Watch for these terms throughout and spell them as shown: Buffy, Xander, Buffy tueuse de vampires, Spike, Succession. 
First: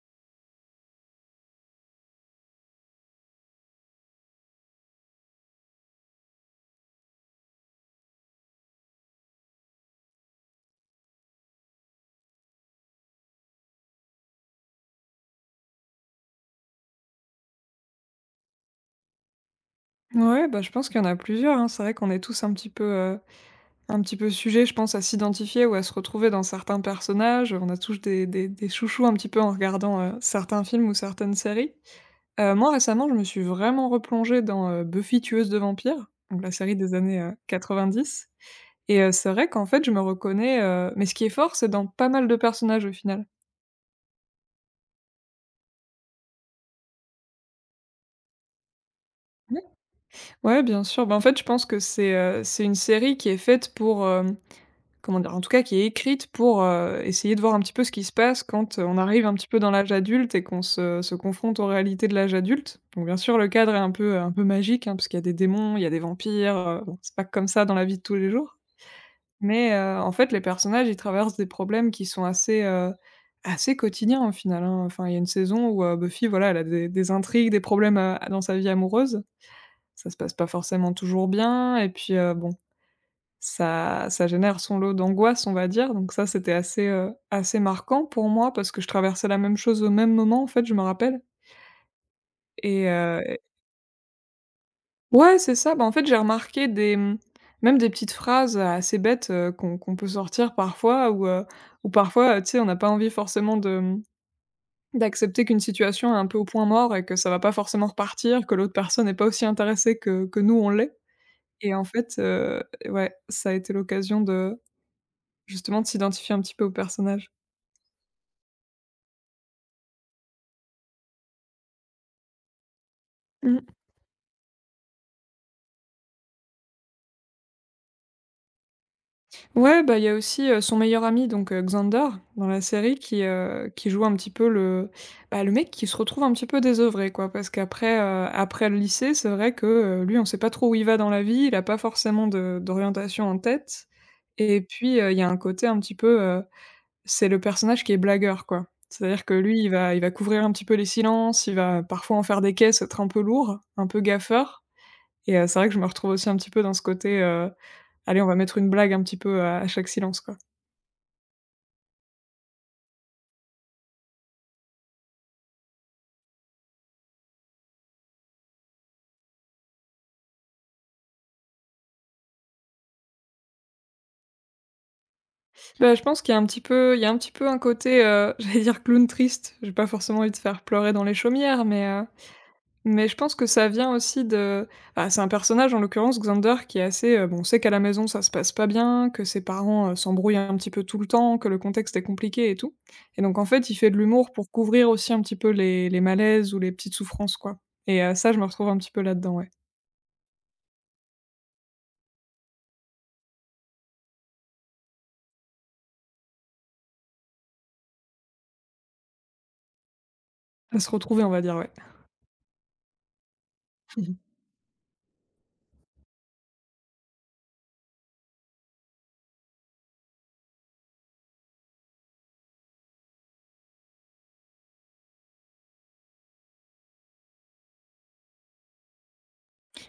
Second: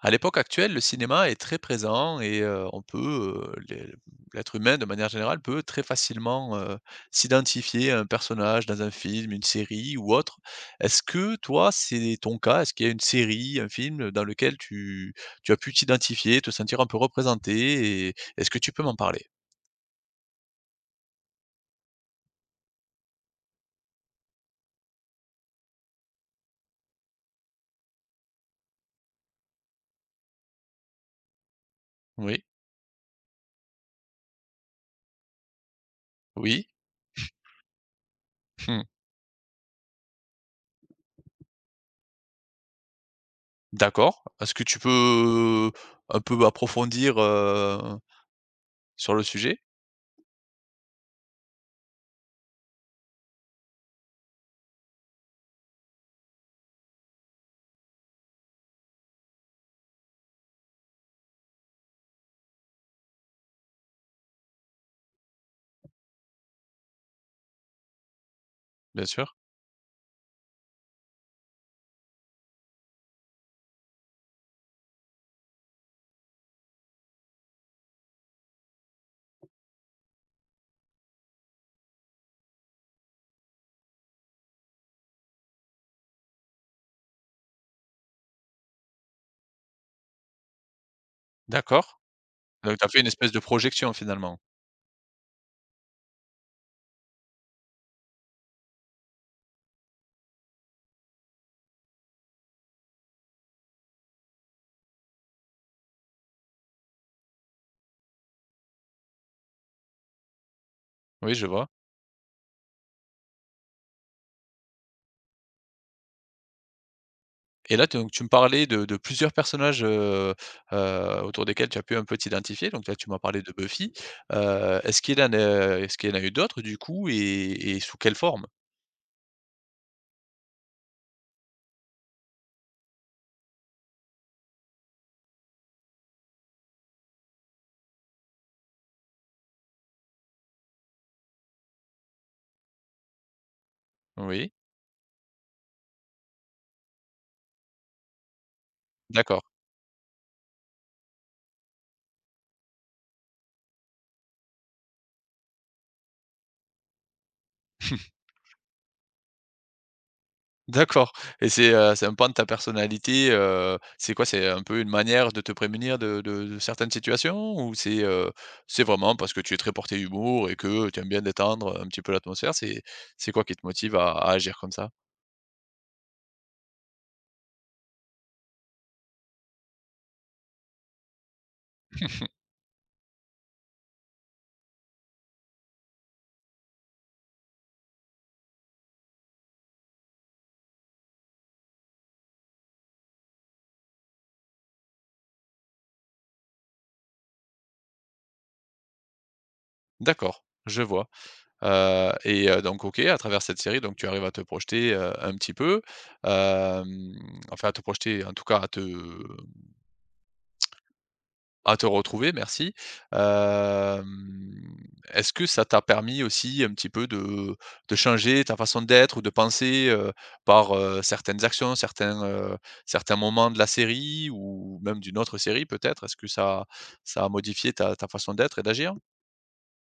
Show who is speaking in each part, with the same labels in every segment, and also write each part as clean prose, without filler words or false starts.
Speaker 1: À l'époque actuelle, le cinéma est très présent et on peut, les l'être humain, de manière générale, peut très facilement, s'identifier à un personnage dans un film, une série ou autre. Est-ce que toi, c'est ton cas? Est-ce qu'il y a une série, un film dans lequel tu as pu t'identifier, te sentir un peu représenté et est-ce que tu peux m'en parler?
Speaker 2: Ouais, bah, je pense qu'il y en a plusieurs, hein. C'est vrai qu'on est tous un petit peu sujets, je pense, à s'identifier ou à se retrouver dans certains personnages. On a tous des chouchous un petit peu en regardant, certains films ou certaines séries.
Speaker 1: Mmh. Oui,
Speaker 2: Moi, récemment, je me suis vraiment replongée dans, Buffy tueuse de vampires, donc la
Speaker 1: oui.
Speaker 2: série des années, 90, et c'est vrai qu'en fait, je me reconnais, mais ce qui est fort, c'est dans pas mal de personnages, au final.
Speaker 1: D'accord. Est-ce que tu peux un peu approfondir, sur le
Speaker 2: Mmh.
Speaker 1: sujet?
Speaker 2: Ouais, bien sûr. Bah, en fait, je pense que c'est une série qui est faite pour, comment dire? En tout cas, qui est écrite pour, essayer de voir un petit peu ce qui se passe quand, on arrive un petit peu dans l'âge adulte et qu'on se confronte aux réalités de l'âge adulte. Donc bien sûr, le cadre est un peu magique, hein, parce qu'il y a des démons, il y a des vampires, bon, c'est pas comme ça dans la vie de tous les jours.
Speaker 1: Bien sûr.
Speaker 2: Mais, en fait, les personnages, ils traversent des problèmes qui sont assez quotidiens au final, hein. Enfin, il y a une saison où, Buffy, voilà, elle a des intrigues, des problèmes, dans sa vie amoureuse. Ça se passe pas forcément toujours bien et puis, bon, ça génère son lot d'angoisse, on va dire, donc ça, c'était assez marquant pour moi parce que je traversais la même chose au même moment, en fait, je me rappelle.
Speaker 1: D'accord. Donc tu
Speaker 2: Et
Speaker 1: as fait une espèce de projection finalement?
Speaker 2: ouais, c'est ça, bah, en fait, j'ai remarqué des, même des petites phrases, assez bêtes, qu'on peut sortir parfois, ou ou parfois, tu sais, on n'a pas envie forcément de, d'accepter qu'une situation est un peu au point mort et que ça va pas forcément repartir, que l'autre personne est pas aussi intéressée que nous, on l'est.
Speaker 1: Oui, je vois.
Speaker 2: Et en fait, ouais, ça a été l'occasion de, justement, de s'identifier un petit peu au personnage.
Speaker 1: Et là donc tu me parlais de plusieurs personnages, autour desquels tu as pu un peu t'identifier. Donc là tu m'as parlé de
Speaker 2: Mmh.
Speaker 1: Buffy. Est-ce qu'il en a est-ce qu'il y en a eu d'autres du coup et sous quelle forme?
Speaker 2: Ouais, bah, il y a aussi, son meilleur ami, donc Xander, dans la série qui, qui joue un petit peu le mec qui se retrouve un petit peu désœuvré, quoi. Parce qu'après le lycée, c'est vrai que, lui on sait pas trop où il va dans la vie, il a pas forcément de d'orientation en tête.
Speaker 1: Oui,
Speaker 2: Et puis, il y a un côté un petit peu, c'est le personnage qui est blagueur, quoi. C'est-à-dire que
Speaker 1: d'accord.
Speaker 2: lui il va couvrir un petit peu les silences, il va parfois en faire des caisses, être un peu lourd, un peu gaffeur. Et c'est vrai que je me retrouve aussi un petit peu dans ce côté, allez, on va mettre une blague un petit peu à chaque silence, quoi.
Speaker 1: D'accord et c'est un pan de ta personnalité, c'est quoi? C'est un peu une manière de te prémunir de certaines situations ou c'est vraiment parce que tu es très porté humour et que tu aimes bien détendre un petit peu l'atmosphère? C'est quoi qui te motive à agir comme ça?
Speaker 2: Bah, je pense qu'il y a un petit peu un côté, j'allais dire clown triste. J'ai pas forcément envie de faire pleurer dans les chaumières, mais, je pense que ça vient aussi de, bah, c'est un personnage, en l'occurrence, Xander, qui est assez, bon, on sait qu'à la maison, ça se passe pas bien, que ses parents, s'embrouillent un petit peu tout le temps, que le contexte est compliqué et tout. Et donc, en fait, il fait de l'humour pour couvrir aussi un petit peu les malaises ou les petites souffrances, quoi. Et ça, je me retrouve un petit peu là-dedans, ouais.
Speaker 1: D'accord, je vois, donc OK, à travers cette série, donc tu arrives à te projeter, un petit peu, hem, enfin à te projeter, en tout cas à te.
Speaker 2: À se retrouver, on va dire, ouais.
Speaker 1: À te retrouver, merci. Hem, est-ce que ça t'a permis aussi un petit peu de changer ta façon d'être ou de penser, par, certaines actions, certains, certains moments de la série ou même d'une autre série peut-être? Est-ce que ça a modifié ta façon d'être et d'agir?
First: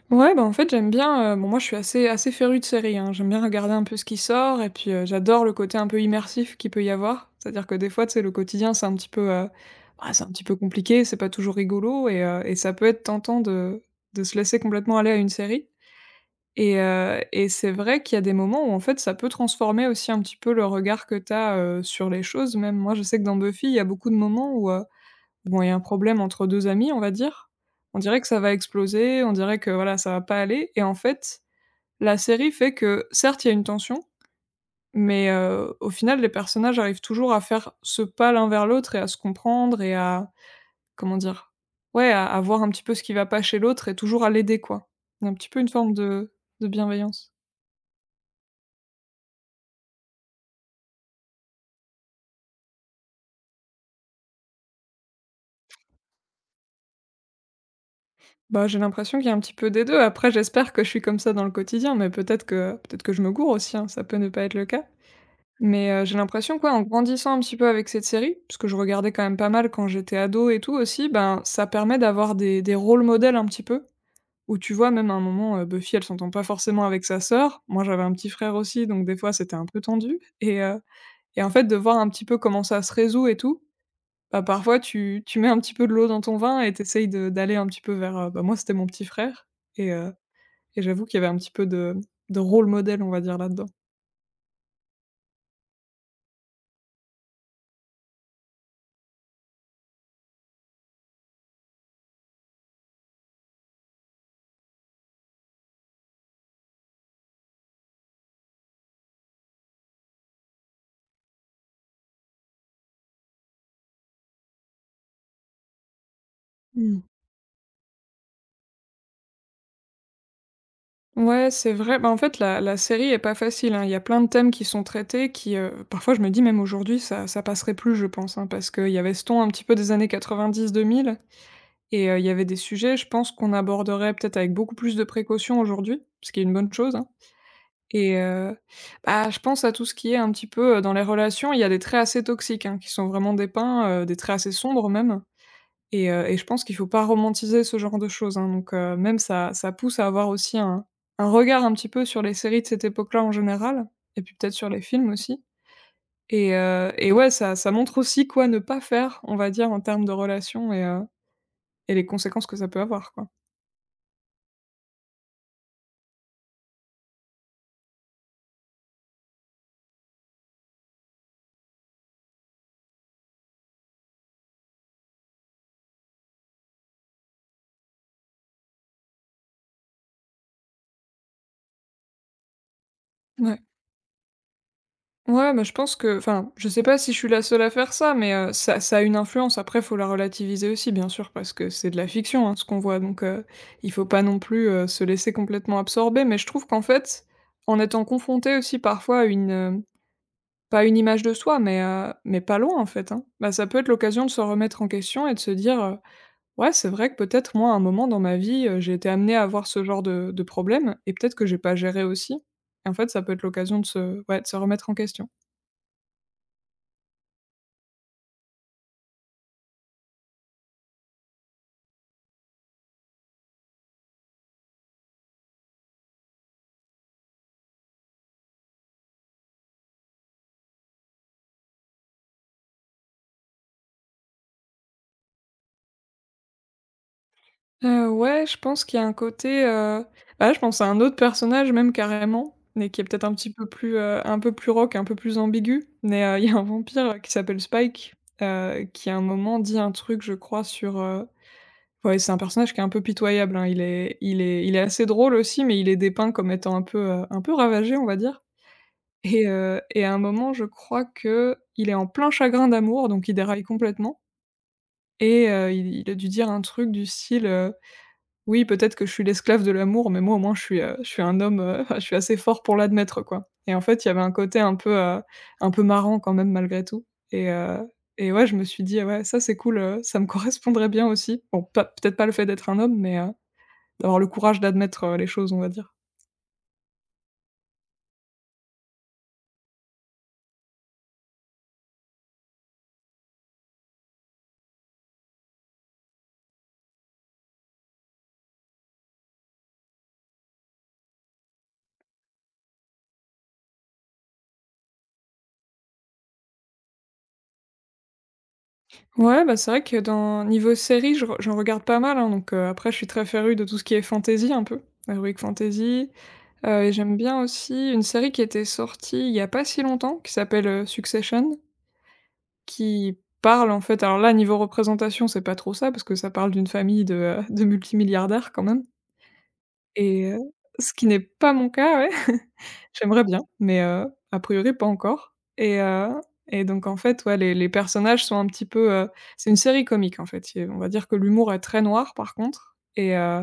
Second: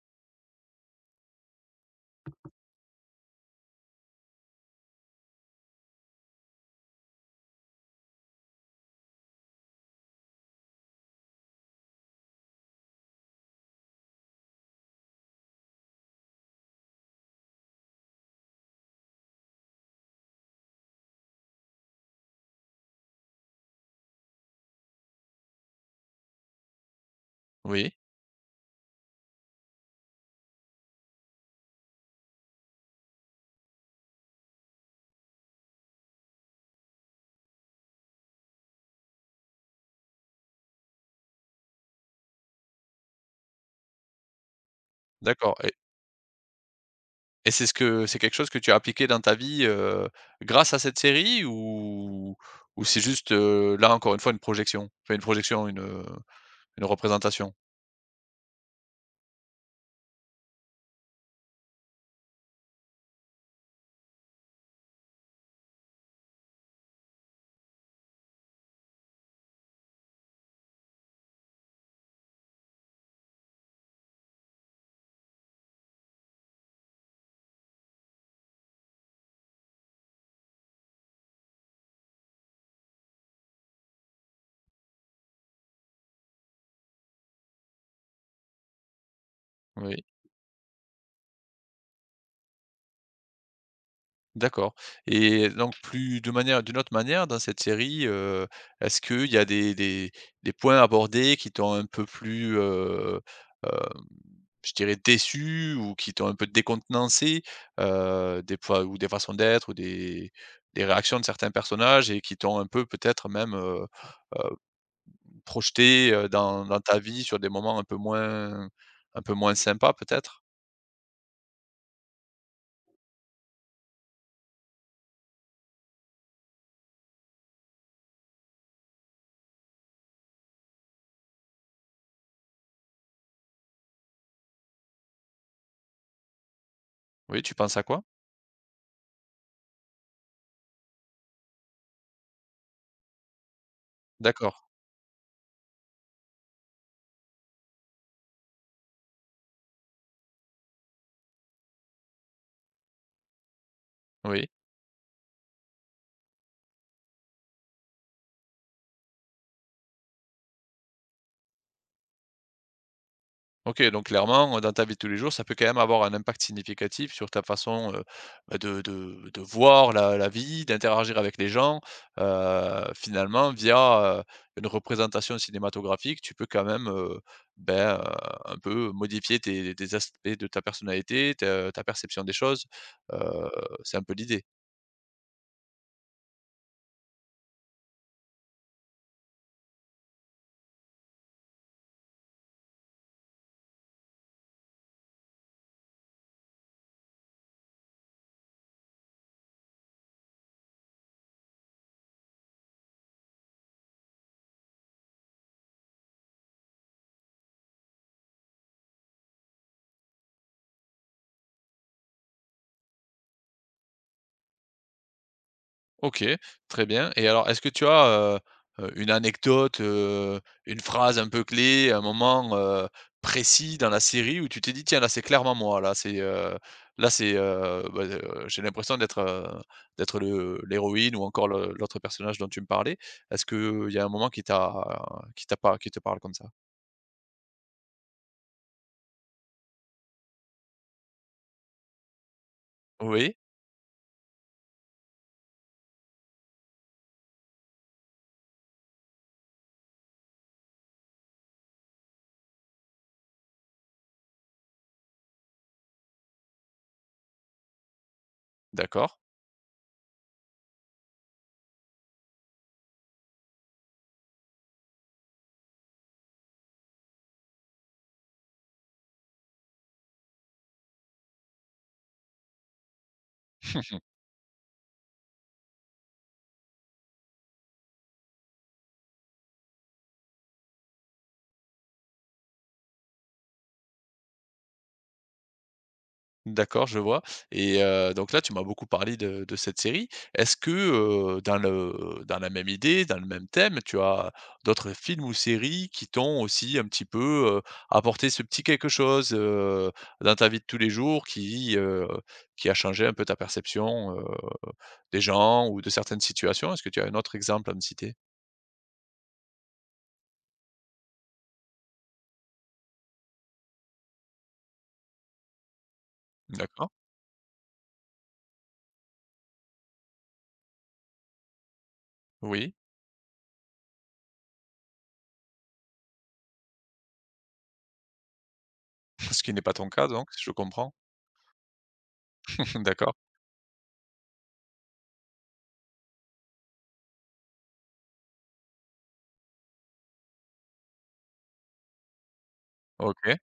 Speaker 2: Ouais, bah, en fait, j'aime bien, bon, moi, je suis assez férue de séries, hein. J'aime bien regarder un peu ce qui sort, et puis, j'adore le côté un peu immersif qu'il peut y avoir. C'est-à-dire que des fois, tu sais, le quotidien, c'est un petit peu, bah, c'est un petit peu compliqué, c'est pas toujours rigolo, et ça peut être tentant de se laisser complètement aller à une série. Et et c'est vrai qu'il y a des moments où, en fait, ça peut transformer aussi un petit peu le regard que t'as as, sur les choses, même. Moi, je sais que dans Buffy, il y a beaucoup de moments où, bon, il y a un problème entre 2 amis, on va dire.
Speaker 1: Oui,
Speaker 2: On dirait que ça va exploser, on dirait que voilà, ça va pas aller, et en fait, la série fait que, certes, il y a une tension, mais au final, les personnages arrivent toujours à faire ce pas l'un vers l'autre et à se comprendre et à comment dire? Ouais, à voir un petit peu ce qui va pas chez l'autre et toujours à l'aider, quoi. Un petit
Speaker 1: d'accord
Speaker 2: peu une
Speaker 1: et
Speaker 2: forme de bienveillance.
Speaker 1: c'est ce que c'est quelque chose que tu as appliqué dans ta vie, grâce à cette série ou c'est juste, là encore une fois une projection? Enfin une projection, une. Une représentation.
Speaker 2: Bah, j'ai l'impression qu'il y a un petit peu des 2. Après, j'espère que je suis comme ça dans le quotidien, mais peut-être que je me gourre aussi, hein, ça peut ne pas être le cas. Mais j'ai l'impression, quoi, en grandissant un petit peu avec cette série, parce que je regardais quand même pas mal quand j'étais ado et tout aussi, ben, ça permet d'avoir des rôles modèles un petit peu, où tu vois même à un moment, Buffy elle s'entend pas forcément avec sa sœur. Moi j'avais un petit frère aussi, donc des fois c'était un peu tendu. Et et en fait, de voir un petit peu comment ça se résout et tout, bah, parfois tu mets un petit peu de l'eau dans ton vin et tu de d'aller un petit peu vers, bah, moi c'était mon petit frère. Et
Speaker 1: Oui.
Speaker 2: et j'avoue qu'il y avait un petit peu de rôle modèle, on va dire, là-dedans.
Speaker 1: D'accord et donc plus de manière d'une autre manière, dans cette série, est-ce qu'il y a des points abordés qui t'ont un peu plus, hem, je dirais déçu ou qui t'ont un peu décontenancé? Des fois ou des façons d'être ou des réactions de certains personnages et qui t'ont un peu peut-être même, heu, projeté, dans ta vie sur des moments un peu moins sympas peut-être?
Speaker 2: Ouais, c'est vrai. Bah, en fait, la la série est pas facile, hein. Il y a plein de thèmes qui sont traités qui, parfois, je me dis, même aujourd'hui, ça passerait plus, je pense, hein, parce qu'il y avait ce ton un petit peu des années 90, 2000. Et il y avait des sujets, je pense, qu'on aborderait peut-être avec beaucoup plus de précaution aujourd'hui, ce qui est une bonne chose, hein.
Speaker 1: Oui, tu penses à quoi?
Speaker 2: Et bah, je pense à tout ce qui est un petit peu, dans les relations, il y a des traits assez toxiques, hein, qui sont vraiment dépeints, des traits assez
Speaker 1: D'accord,
Speaker 2: sombres même. Et je pense qu'il faut pas romantiser ce genre de choses, hein, donc même ça pousse à avoir aussi un regard un petit peu sur les séries de cette époque-là en général, et puis
Speaker 1: oui.
Speaker 2: peut-être sur les films aussi. Et et ouais, ça montre aussi quoi ne pas faire, on va dire, en termes de relations, et les conséquences que ça peut avoir, quoi.
Speaker 1: OK, donc clairement, dans ta vie de tous les jours, ça peut quand même avoir un impact significatif sur ta façon, de voir la vie, d'interagir avec les gens. Finalement, via, une représentation cinématographique, tu peux quand même, ben, heu, un peu modifier tes des aspects de ta personnalité, te ta perception des choses. Heu,
Speaker 2: Ouais.
Speaker 1: c'est un peu l'idée.
Speaker 2: Ouais, mais je pense que, enfin, je sais pas si je suis la seule à faire ça, mais ça a une influence. Après, faut la relativiser aussi, bien sûr, parce que c'est de la fiction, hein, ce qu'on voit, donc il faut pas non plus, se laisser complètement absorber. Mais je trouve qu'en fait, en étant confronté aussi parfois à une, pas une image de soi, mais mais pas loin, en fait, hein, bah, ça peut être l'occasion de se remettre en question et de se dire, «Ouais, c'est vrai que peut-être moi, à un moment dans ma vie, j'ai été amenée à avoir ce genre de problème et peut-être que j'ai pas géré aussi». Et en fait, ça peut être l'occasion de se, ouais, de se remettre en question.
Speaker 1: OK, très bien et alors est-ce que tu as, une anecdote, une phrase un peu clé, un moment, précis dans la série où tu t'es dit: «Tiens, là, c'est clairement moi, là, c'est, j'ai l'impression d'être, d'être le l'héroïne» ou encore le l'autre personnage dont tu me parlais. Est-ce qu'il y a un moment qui t'a pas qui te parle comme ça?
Speaker 2: Ouais, je pense qu'il y a un côté, bah, je pense à un autre personnage même carrément, mais qui est peut-être un
Speaker 1: Oui,
Speaker 2: petit peu plus, un peu plus rock, un peu plus ambigu, mais, il y a un vampire, qui s'appelle Spike, qui à un moment dit un truc, je crois, sur, ouais, c'est un personnage qui est un peu pitoyable, hein. Il est assez drôle aussi, mais il est dépeint comme étant un peu ravagé, on va dire.
Speaker 1: d'accord.
Speaker 2: Et et à un moment je crois qu'il est en plein chagrin d'amour, donc il déraille complètement. Et il a dû dire un truc du style, oui, peut-être que je suis l'esclave de l'amour, mais moi, au moins, je suis un homme, je suis assez fort pour l'admettre, quoi. Et en fait, il y avait un côté un peu marrant quand même malgré tout. Et heu et ouais, je me suis dit: ah, «Ouais, ça, c'est cool, ça me correspondrait bien aussi». Bon, pas peut-être pas le fait d'être un homme, mais d'avoir le courage d'admettre, les choses, on va dire.
Speaker 1: D'accord, je vois et donc là, tu m'as beaucoup parlé de cette série. Est-ce que, dans le dans la même idée, dans le même thème, tu as d'autres films ou séries qui t'ont aussi un petit peu, apporté ce petit quelque chose, dans ta vie de tous les jours qui a changé un peu ta perception, des gens ou de certaines situations? Est-ce que tu as un autre exemple à me citer?
Speaker 2: Ouais, bah, c'est vrai que dans niveau série, je re j'en regarde pas mal, hein, donc après je suis très férue de tout ce qui est fantasy un peu, heroic fantasy.
Speaker 1: D'accord,
Speaker 2: Et j'aime bien aussi une série qui était sortie il y a pas si longtemps, qui s'appelle, Succession,
Speaker 1: oui,
Speaker 2: qui parle en fait, alors là niveau représentation c'est pas trop ça, parce que ça parle d'une famille de, de multimilliardaires quand même.
Speaker 1: ce qui n'est pas ton cas
Speaker 2: Et
Speaker 1: donc, je
Speaker 2: ce
Speaker 1: comprends.
Speaker 2: qui n'est pas mon cas, ouais.
Speaker 1: D'accord,
Speaker 2: J'aimerais bien, mais a priori pas encore. Et et donc en fait, ouais, les personnages sont un petit peu, c'est une série comique en fait. Il On va dire que l'humour est très noir par contre. Et
Speaker 1: OK,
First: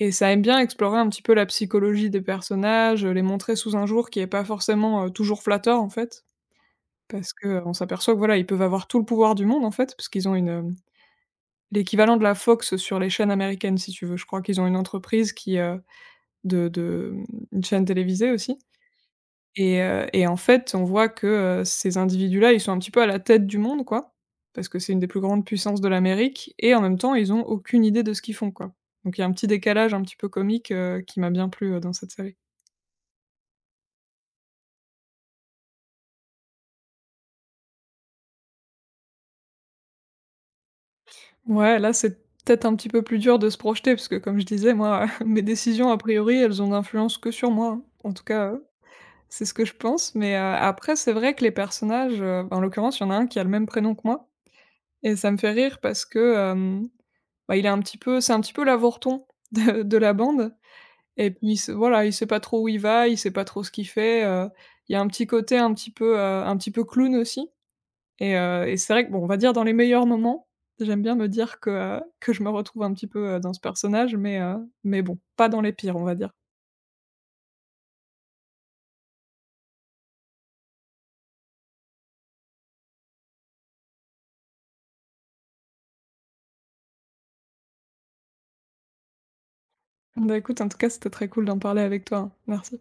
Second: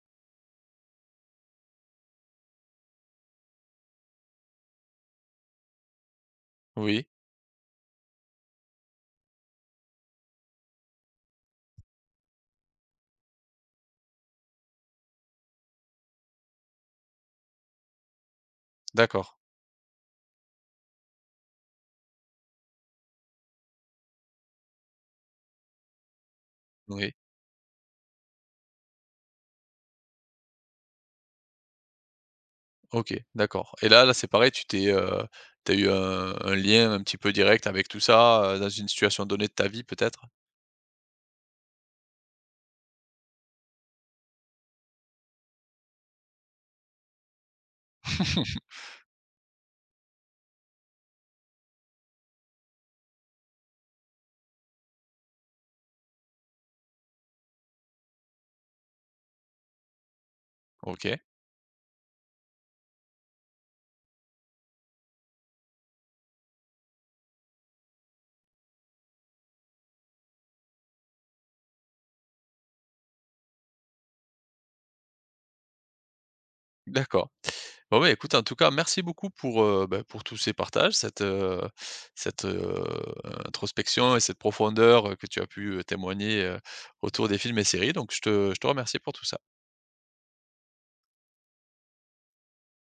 Speaker 2: et ça aime bien explorer un petit peu la psychologie des personnages, les montrer sous un jour qui est pas forcément, toujours flatteur en fait.
Speaker 1: oui,
Speaker 2: Parce que on s'aperçoit que voilà, ils peuvent avoir tout le pouvoir du monde en fait, parce qu'ils ont une, l'équivalent de la Fox sur les chaînes américaines si tu veux. Je crois qu'ils ont une entreprise qui, de, mmh une chaîne télévisée aussi.
Speaker 1: d'accord,
Speaker 2: Et en fait, on voit que, ces individus-là, ils sont un petit peu à la tête du monde, quoi, parce que c'est une des plus grandes puissances de l'Amérique, et en même
Speaker 1: oui.
Speaker 2: temps, ils ont aucune idée de ce qu'ils font, quoi. Donc il y a un petit décalage un petit peu comique, qui m'a bien plu, dans cette série.
Speaker 1: OK, d'accord et c'est pareil, tu t'es, tu eu un lien un petit peu direct avec tout ça, dans une situation donnée de ta vie peut-être?
Speaker 2: Ouais, là, c'est peut-être un petit peu plus dur de se projeter, parce que comme je disais, moi, mes décisions, a priori, elles ont d'influence que sur moi, hein. En tout cas, c'est ce que je pense, mais après, c'est vrai que les personnages, en l'occurrence, il y en a un qui a le même prénom que moi, et ça me fait rire parce que, euh, bah, il est un petit peu, c'est un petit peu l'avorton de la bande.
Speaker 1: OK,
Speaker 2: Et puis il se, voilà, il sait pas trop où il va, il sait pas trop ce qu'il fait, il y a un petit côté un petit peu clown aussi. Et et c'est vrai que, bon, on va dire, dans les meilleurs moments, j'aime bien me dire que je me retrouve un petit peu, dans ce personnage, mais bon, pas dans les pires, on va dire.
Speaker 1: d'accord. Bon, bah, écoute, en tout cas, merci beaucoup pour, pour tous ces partages, cette, cette, heu, introspection et cette profondeur, que tu as pu, témoigner, autour des films et séries donc je te remercie pour tout ça.
Speaker 2: Bah, écoute, en tout cas, c'était très cool d'en parler avec toi, hein. Merci.